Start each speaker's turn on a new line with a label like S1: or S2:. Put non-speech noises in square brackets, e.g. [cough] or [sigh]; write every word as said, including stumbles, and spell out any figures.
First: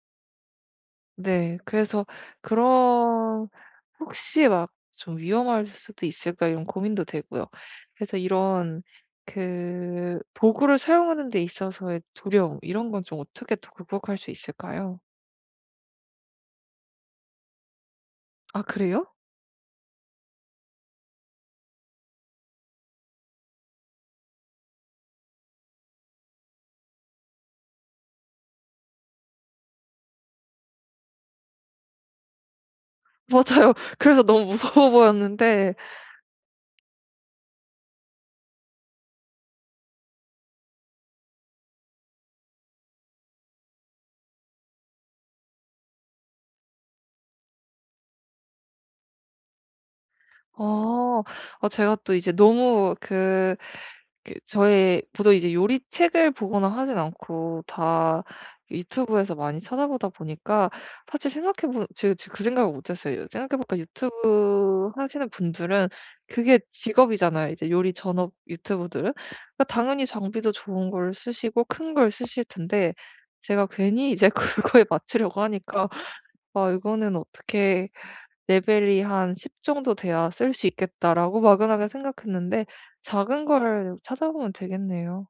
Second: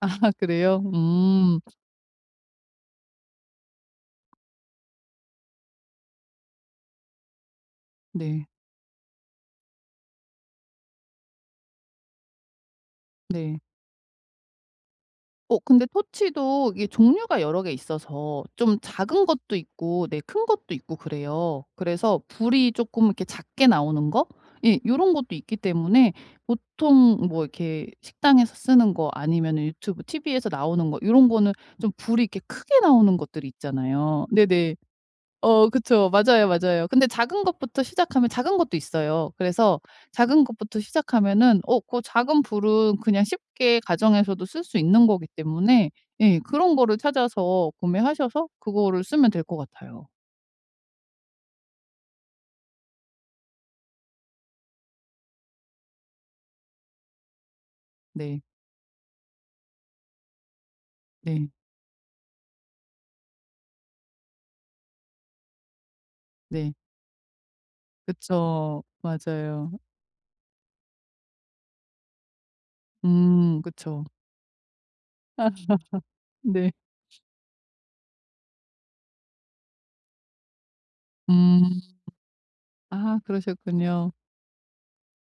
S1: 아. 그래요.
S2: 네.
S1: 음.
S2: 그래서 그런 혹시 막 '좀 위험할 수도 있을까.' 이런 고민도 되고요. 그래서
S1: 네.
S2: 이런 그 도구를 사용하는 데 있어서의 두려움 이런 건 좀 어떻게
S1: 네.
S2: 또 극복할 수 있을까요?
S1: 어 근데 토치도 이게 종류가 여러 개 있어서
S2: 아
S1: 좀
S2: 그래요?
S1: 작은 것도 있고 네 큰 것도 있고 그래요. 그래서 불이 쪼끔 이렇게 작게 나오는 거? 이 요런 것도 있기 때문에 보통 뭐 이렇게 식당에서 쓰는 거 아니면 유튜브 티브이에서 나오는 거 요런 거는 좀 불이 이렇게 크게 나오는 것들이
S2: 맞아요. 그래서
S1: 있잖아요.
S2: 너무
S1: 네네.
S2: 무서워
S1: 어
S2: 보였는데
S1: 그쵸. 맞아요, 맞아요. 근데 작은 것부터 시작하면 작은 것도 있어요. 그래서 작은 것부터 시작하면은 어 그 작은 불은 그냥 쉽게 가정에서도 쓸 수 있는 거기 때문에 예 그런 거를 찾아서 구매하셔서 그거를 쓰면 될 것 같아요.
S2: 아. 아 제가 또 이제 너무 그 그 저의 보통 이제 요리책을 보거나 하지 않고 다
S1: 네.
S2: 유튜브에서 많이 찾아보다 보니까 사실
S1: 네.
S2: 생각해 보면 제 제가 그 생각을 못 했어요. 생각해 보니까 유튜브 하시는 분들은 그게
S1: 네.
S2: 직업이잖아요 이제 요리 전업
S1: 그쵸.
S2: 유튜브들은.
S1: 맞아요.
S2: 당연히 장비도 좋은 걸 쓰시고 큰 걸 쓰실 텐데
S1: 음.
S2: 제가
S1: 그쵸.
S2: 괜히 이제 그거에 맞추려고
S1: [laughs]
S2: 하니까 '아
S1: 네.
S2: 이거는 어떻게 레벨이 한 십 정도 돼야 쓸 수 있겠다.'라고
S1: 음.
S2: 막연하게 생각했는데
S1: 아
S2: 작은 거를
S1: 그러셨군요.
S2: 찾아보면 되겠네요.